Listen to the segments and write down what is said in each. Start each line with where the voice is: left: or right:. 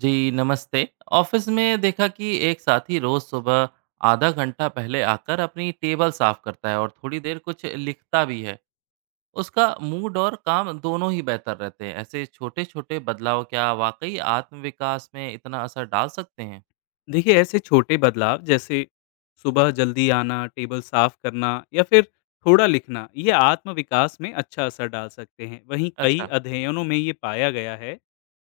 right: जी, नमस्ते। ऑफिस में देखा कि एक साथी रोज सुबह आधा घंटा पहले आकर अपनी टेबल साफ करता है और थोड़ी देर कुछ लिखता भी है। उसका मूड और काम दोनों ही बेहतर रहते हैं। ऐसे छोटे छोटे बदलाव क्या वाकई आत्म विकास में इतना असर डाल सकते हैं?
left: देखिए ऐसे छोटे बदलाव जैसे सुबह जल्दी आना, टेबल साफ करना या फिर थोड़ा लिखना ये आत्म विकास में अच्छा असर डाल सकते हैं। वहीं कई
right: अच्छा।
left: अध्ययनों में ये पाया गया है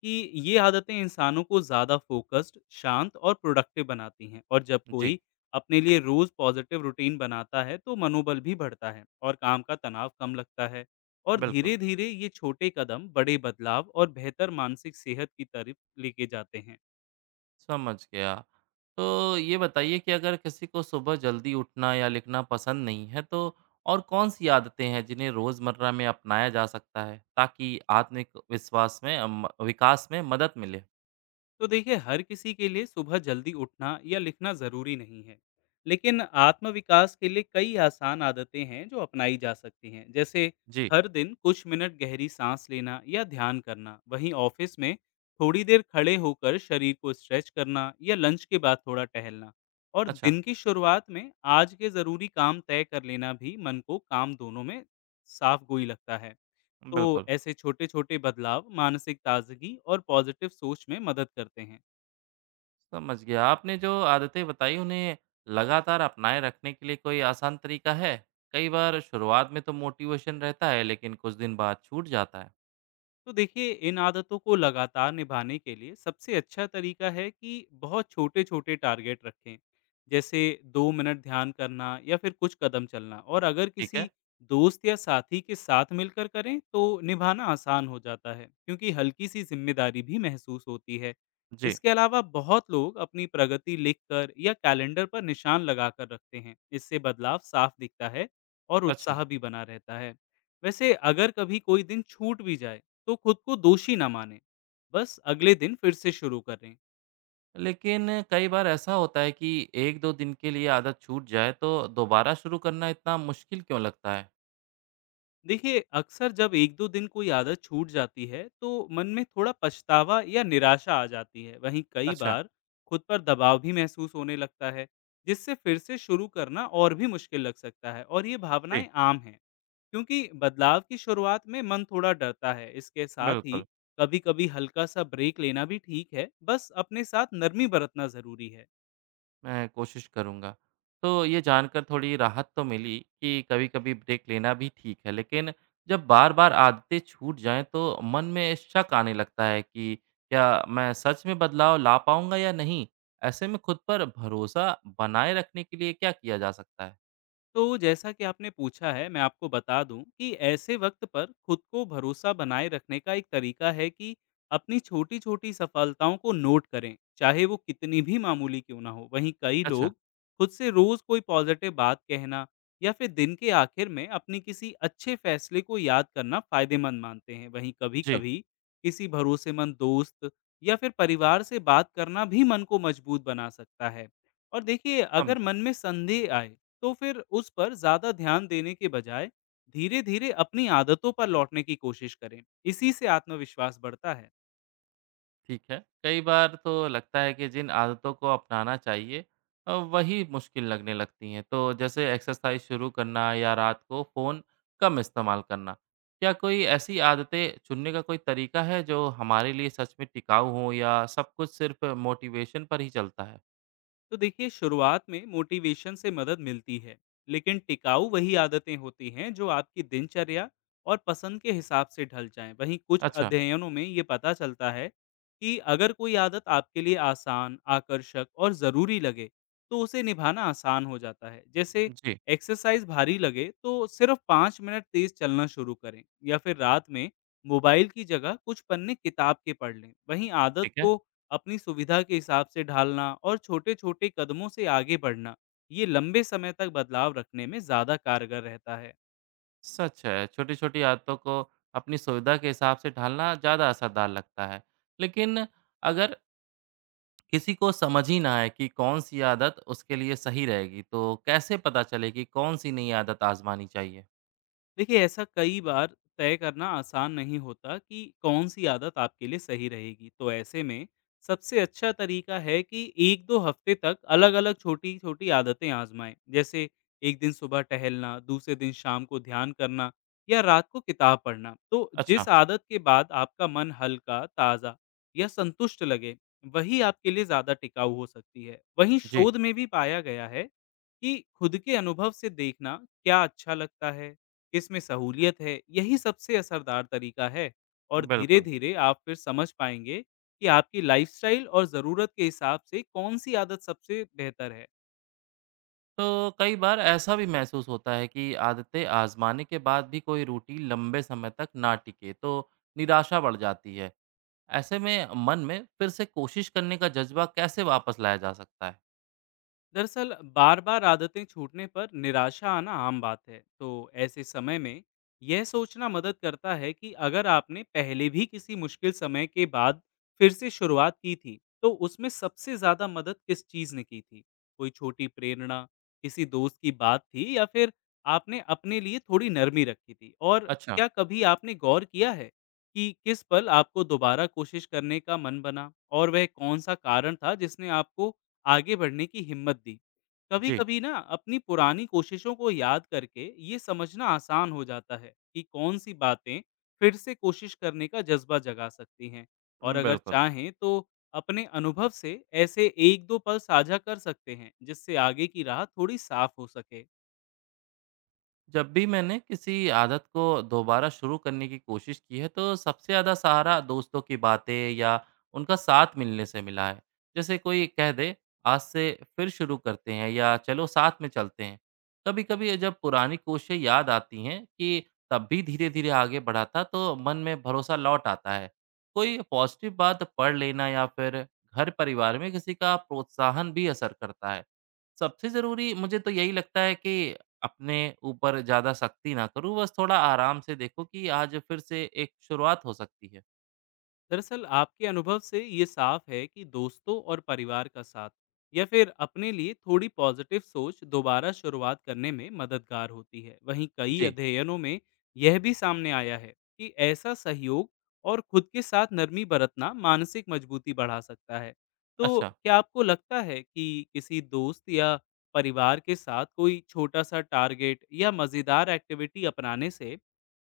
left: कि ये आदतें इंसानों को ज़्यादा फोकस्ड, शांत और प्रोडक्टिव बनाती हैं और जब
right: जी।
left: कोई अपने लिए रोज़ पॉजिटिव रूटीन बनाता है तो मनोबल भी बढ़ता है और काम का तनाव कम लगता है। और धीरे
right: बिल्कुल।
left: धीरे ये छोटे कदम बड़े बदलाव और बेहतर मानसिक सेहत की तरफ लेके जाते हैं।
right: समझ गया। तो ये बताइए कि अगर किसी को सुबह जल्दी उठना या लिखना पसंद नहीं है, तो और कौन-सी आदतें हैं जिन्हें रोज़मर्रा में अपनाया जा सकता है, ताकि आत्मिक विश्वास में विकास में मदद मिले?
left: तो देखिए हर किसी के लिए सुबह जल्दी उठना या लिखना ज़रूरी नहीं है, लेकिन आत्मविकास के लिए कई आसान आदतें हैं जो अपनाई जा सकती हैं। जैसे
right: जी।
left: हर दिन कुछ मिनट गहरी सांस लेना या ध्यान करना, वहीं ऑफिस में थोड़ी देर खड़े होकर शरीर को स्ट्रेच करना या लंच के बाद थोड़ा टहलना और
right: अच्छा।
left: दिन की शुरुआत में आज के ज़रूरी काम तय कर लेना भी मन को काम दोनों में साफ गोई लगता है। तो
right: बिल्कुल।
left: ऐसे छोटे-छोटे बदलाव मानसिक ताजगी और पॉजिटिव सोच में मदद करते हैं।
right: समझ गया। आपने जो आदतें बताई, उन्हें लगातार अपनाए रखने के लिए कोई आसान तरीका है? कई बार शुरुआत में तो मोटिवेशन रहता है, लेकिन कुछ दिन बाद छूट जाता है।
left: तो देखिए इन आदतों को लगातार निभाने के लिए सबसे अच्छा तरीका है कि बहुत छोटे छोटे टारगेट रखें। जैसे दो मिनट ध्यान करना या फिर कुछ कदम चलना, और अगर
right: ठीक है।
left: किसी दोस्त या साथी के साथ मिलकर करें तो निभाना आसान हो जाता है क्योंकि हल्की सी जिम्मेदारी भी महसूस होती है।
right: जी।
left: इसके अलावा बहुत लोग अपनी प्रगति लिखकर या कैलेंडर पर निशान लगाकर रखते हैं, इससे बदलाव साफ दिखता है और
right: अच्छा।
left: उत्साह भी बना रहता है। वैसे अगर कभी कोई दिन छूट भी जाए तो खुद को दोषी ना माने, बस अगले दिन फिर से शुरू करें।
right: लेकिन कई बार ऐसा होता है कि 1-2 दिन के लिए आदत छूट जाए तो दोबारा शुरू करना इतना मुश्किल क्यों लगता है?
left: देखिए अक्सर जब एक दो दिन कोई आदत छूट जाती है तो मन में थोड़ा पछतावा या निराशा आ जाती है, वहीं कई
right: अच्छा।
left: बार खुद पर दबाव भी महसूस होने लगता है, जिससे फिर से शुरू करना और भी मुश्किल लग सकता है। और ये भावनाएं
right: जी।
left: आम हैं क्योंकि बदलाव की शुरुआत में मन थोड़ा डरता है। इसके साथ ही
right: बिल्कुल।
left: कभी कभी हल्का सा ब्रेक लेना भी ठीक है, बस अपने साथ नरमी बरतना जरूरी है।
right: मैं कोशिश करूँगा। तो ये जानकर थोड़ी राहत तो मिली कि कभी-कभी ब्रेक लेना भी ठीक है, लेकिन जब बार-बार आदतें छूट जाएँ तो मन में शक आने लगता है कि क्या मैं सच में बदलाव ला पाऊँगा या नहीं? ऐसे में खुद पर भरोसा बनाए रखने के लिए क्या किया जा सकता है?
left: तो जैसा कि आपने पूछा है, मैं आपको बता दूं कि ऐसे वक्त पर खुद को भरोसा बनाए रखने का एक तरीका है कि अपनी छोटी छोटी सफलताओं को नोट करें, चाहे वो कितनी भी मामूली क्यों ना हो। वहीं कई
right: अच्छा।
left: लोग खुद से रोज कोई पॉजिटिव बात कहना या फिर दिन के आखिर में अपनी किसी अच्छे फैसले को याद करना फायदेमंद मानते हैं। वहीं कभी
right: जी।
left: कभी किसी भरोसेमंद दोस्त या फिर परिवार से बात करना भी मन को मजबूत बना सकता है। और देखिए अगर
right: समझा।
left: मन में संदेह आए तो फिर उस पर ज़्यादा ध्यान देने के बजाय धीरे धीरे अपनी आदतों पर लौटने की कोशिश करें। इसी से आत्मविश्वास बढ़ता है।
right: ठीक है। कई बार तो लगता है कि जिन आदतों को अपनाना चाहिए वही मुश्किल लगने लगती हैं। तो जैसे एक्सरसाइज़ शुरू करना या रात को फ़ोन कम इस्तेमाल करना। क्या कोई ऐसी आदतें चुनने का कोई तरीका है जो हमारे लिए सच में टिकाऊ हो या सब कुछ सिर्फ़ मोटिवेशन पर ही चलता है?
left: तो देखिए शुरुआत में मोटिवेशन से मदद मिलती है, लेकिन टिकाऊ वही आदतें होती हैं जो आपकी दिनचर्या और पसंद के हिसाब से ढल जाएं। वहीं कुछ
right: अच्छा।
left: अध्ययनों में ये पता चलता है कि अगर कोई आदत आपके लिए आसान, आकर्षक और ज़रूरी लगे तो उसे निभाना आसान हो जाता है। जैसे
right: जी।
left: एक्सरसाइज भारी लगे तो सिर्फ पाँच मिनट तेज चलना शुरू करें, या फिर रात में मोबाइल की जगह कुछ पन्ने किताब के पढ़ लें। वहीं आदत
right: ठीक है।
left: को अपनी सुविधा के हिसाब से ढालना और छोटे-छोटे कदमों से आगे बढ़ना, ये लंबे समय तक बदलाव रखने में ज़्यादा कारगर रहता है।
right: सच है, छोटी-छोटी आदतों को अपनी सुविधा के हिसाब से ढालना ज़्यादा असरदार लगता है। लेकिन अगर किसी को समझ ही ना आए कि कौन-सी आदत उसके लिए सही रहेगी, तो कैसे पता चले कि कौन-सी नई आदत आज़मानी चाहिए?
left: देखिए ऐसा कई बार तय करना आसान नहीं होता कि कौन सी आदत आपके लिए सही रहेगी, तो ऐसे में सबसे अच्छा तरीका है कि एक दो हफ्ते तक अलग अलग छोटी छोटी आदतें आजमाएं। जैसे एक दिन सुबह टहलना, दूसरे दिन शाम को ध्यान करना या रात को किताब पढ़ना। तो जिस
right: अच्छा।
left: आदत के बाद आपका मन हल्का, ताज़ा या संतुष्ट लगे वही आपके लिए ज़्यादा टिकाऊ हो सकती है। वहीं
right: जी।
left: शोध में भी पाया गया है कि खुद के अनुभव से देखना क्या अच्छा लगता है, इसमें सहूलियत है, यही सबसे असरदार तरीका है। और
right: बिल्कुल।
left: धीरे-धीरे आप फिर समझ पाएंगे कि आपकी लाइफ़स्टाइल और ज़रूरत के हिसाब से कौन-सी आदत सबसे बेहतर है।
right: तो कई बार ऐसा भी महसूस होता है कि आदतें आज़माने के बाद भी कोई रूटीन लंबे समय तक ना टिके, तो निराशा बढ़ जाती है। ऐसे में मन में फिर से कोशिश करने का जज़्बा कैसे वापस लाया जा सकता है?
left: दरअसल बार बार आदतें छूटने पर निराशा आना आम बात है। तो ऐसे समय में यह सोचना मदद करता है कि अगर आपने पहले भी किसी मुश्किल समय के बाद फिर से शुरुआत की थी तो उसमें सबसे ज़्यादा मदद किस चीज़ ने की थी। कोई छोटी प्रेरणा, किसी दोस्त की बात थी या फिर आपने अपने लिए थोड़ी नरमी रखी थी। और
right: अच्छा।
left: क्या कभी आपने गौर किया है कि किस पल आपको दोबारा कोशिश करने का मन बना, और वह कौन सा कारण था जिसने आपको आगे बढ़ने की हिम्मत दी।
right: जी।
left: कभी-कभी ना अपनी पुरानी कोशिशों को याद करके ये समझना आसान हो जाता है कि कौन-सी बातें फिर से कोशिश करने का जज़्बा जगा सकती हैं। और अगर
right: बिल्कुल।
left: चाहें तो अपने अनुभव से ऐसे 1-2 पल साझा कर सकते हैं, जिससे आगे की राह थोड़ी साफ हो सके।
right: जब भी मैंने किसी आदत को दोबारा शुरू करने की कोशिश की है तो सबसे ज़्यादा सहारा दोस्तों की बातें या उनका साथ मिलने से मिला है। जैसे कोई कह दे, आज से फिर शुरू करते हैं या चलो साथ में चलते हैं। कभी कभी जब पुरानी कोशिशें याद आती हैं कि तब भी धीरे धीरे आगे बढ़ा था तो मन में भरोसा लौट आता है। कोई पॉजिटिव बात पढ़ लेना या फिर घर परिवार में किसी का प्रोत्साहन भी असर करता है। सबसे जरूरी मुझे तो यही लगता है कि अपने ऊपर ज़्यादा सख्ती ना करूँ, बस थोड़ा आराम से देखो कि आज फिर से एक शुरुआत हो सकती है।
left: दरअसल आपके अनुभव से ये साफ है कि दोस्तों और परिवार का साथ या फिर अपने लिए थोड़ी पॉजिटिव सोच दोबारा शुरुआत करने में मददगार होती है। वहीं कई
right: जी।
left: अध्ययनों में यह भी सामने आया है कि ऐसा सहयोग और खुद के साथ नरमी बरतना मानसिक मजबूती बढ़ा सकता है। तो
right: अच्छा।
left: क्या आपको लगता है कि किसी दोस्त या परिवार के साथ कोई छोटा सा टारगेट या मज़ेदार एक्टिविटी अपनाने से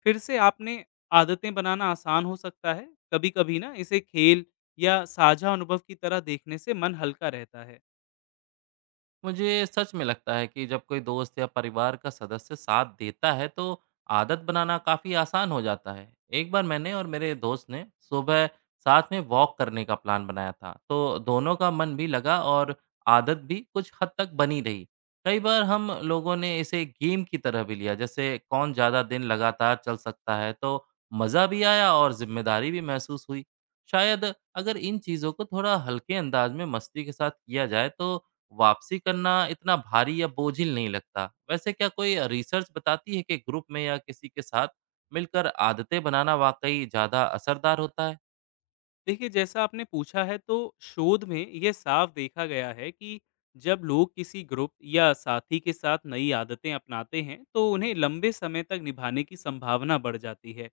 left: फिर से आपने आदतें बनाना आसान हो सकता है? कभी-कभी ना इसे खेल या साझा अनुभव की तरह देखने से मन हल्का रहता है।
right: मुझे सच में लगता है कि जब कोई दोस्त या परिवार का सदस्य साथ देता है तो आदत बनाना काफ़ी आसान हो जाता है। एक बार मैंने और मेरे दोस्त ने सुबह साथ में वॉक करने का प्लान बनाया था तो दोनों का मन भी लगा और आदत भी कुछ हद तक बनी रही। कई बार हम लोगों ने इसे गेम की तरह भी लिया, जैसे कौन ज़्यादा दिन लगातार चल सकता है, तो मज़ा भी आया और जिम्मेदारी भी महसूस हुई। शायद अगर इन चीज़ों को थोड़ा हल्के अंदाज में मस्ती के साथ किया जाए तो वापसी करना इतना भारी या बोझिल नहीं लगता। वैसे क्या कोई रिसर्च बताती है कि ग्रुप में या किसी के साथ मिलकर आदतें बनाना वाकई ज़्यादा असरदार होता है?
left: देखिए, जैसा आपने पूछा है, तो शोध में ये साफ देखा गया है कि जब लोग किसी ग्रुप या साथी के साथ नई आदतें अपनाते हैं तो उन्हें लंबे समय तक निभाने की संभावना बढ़ जाती है।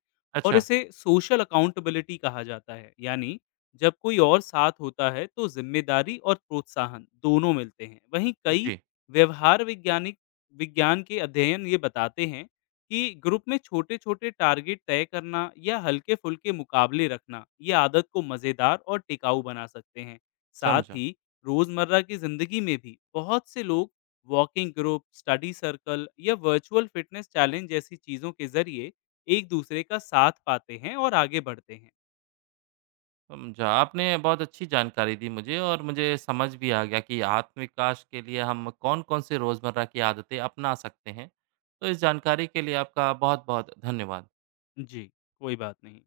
left: और
right: अच्छा।
left: इसे सोशल अकाउंटेबिलिटी कहा जाता है, यानी जब कोई और साथ होता है तो जिम्मेदारी और प्रोत्साहन दोनों मिलते हैं। वहीं कई
right: जी।
left: व्यवहार वैज्ञानिक विज्ञान के अध्ययन ये बताते हैं कि ग्रुप में छोटे-छोटे टारगेट तय करना या हल्के-फुल्के मुकाबले रखना, ये आदत को मज़ेदार और टिकाऊ बना सकते हैं। साथ
right: समझा।
left: ही रोज़मर्रा की ज़िंदगी में भी बहुत से लोग वॉकिंग ग्रुप, स्टडी सर्कल या वर्चुअल फिटनेस चैलेंज जैसी चीज़ों के ज़रिए एक दूसरे का साथ पाते हैं और आगे बढ़ते हैं।
right: समझा। आपने बहुत अच्छी जानकारी दी मुझे और मुझे समझ भी आ गया कि आत्म विकास के लिए हम कौन कौन से रोज़मर्रा की आदतें अपना सकते हैं। तो इस जानकारी के लिए आपका बहुत बहुत धन्यवाद।
left: जी, कोई बात नहीं।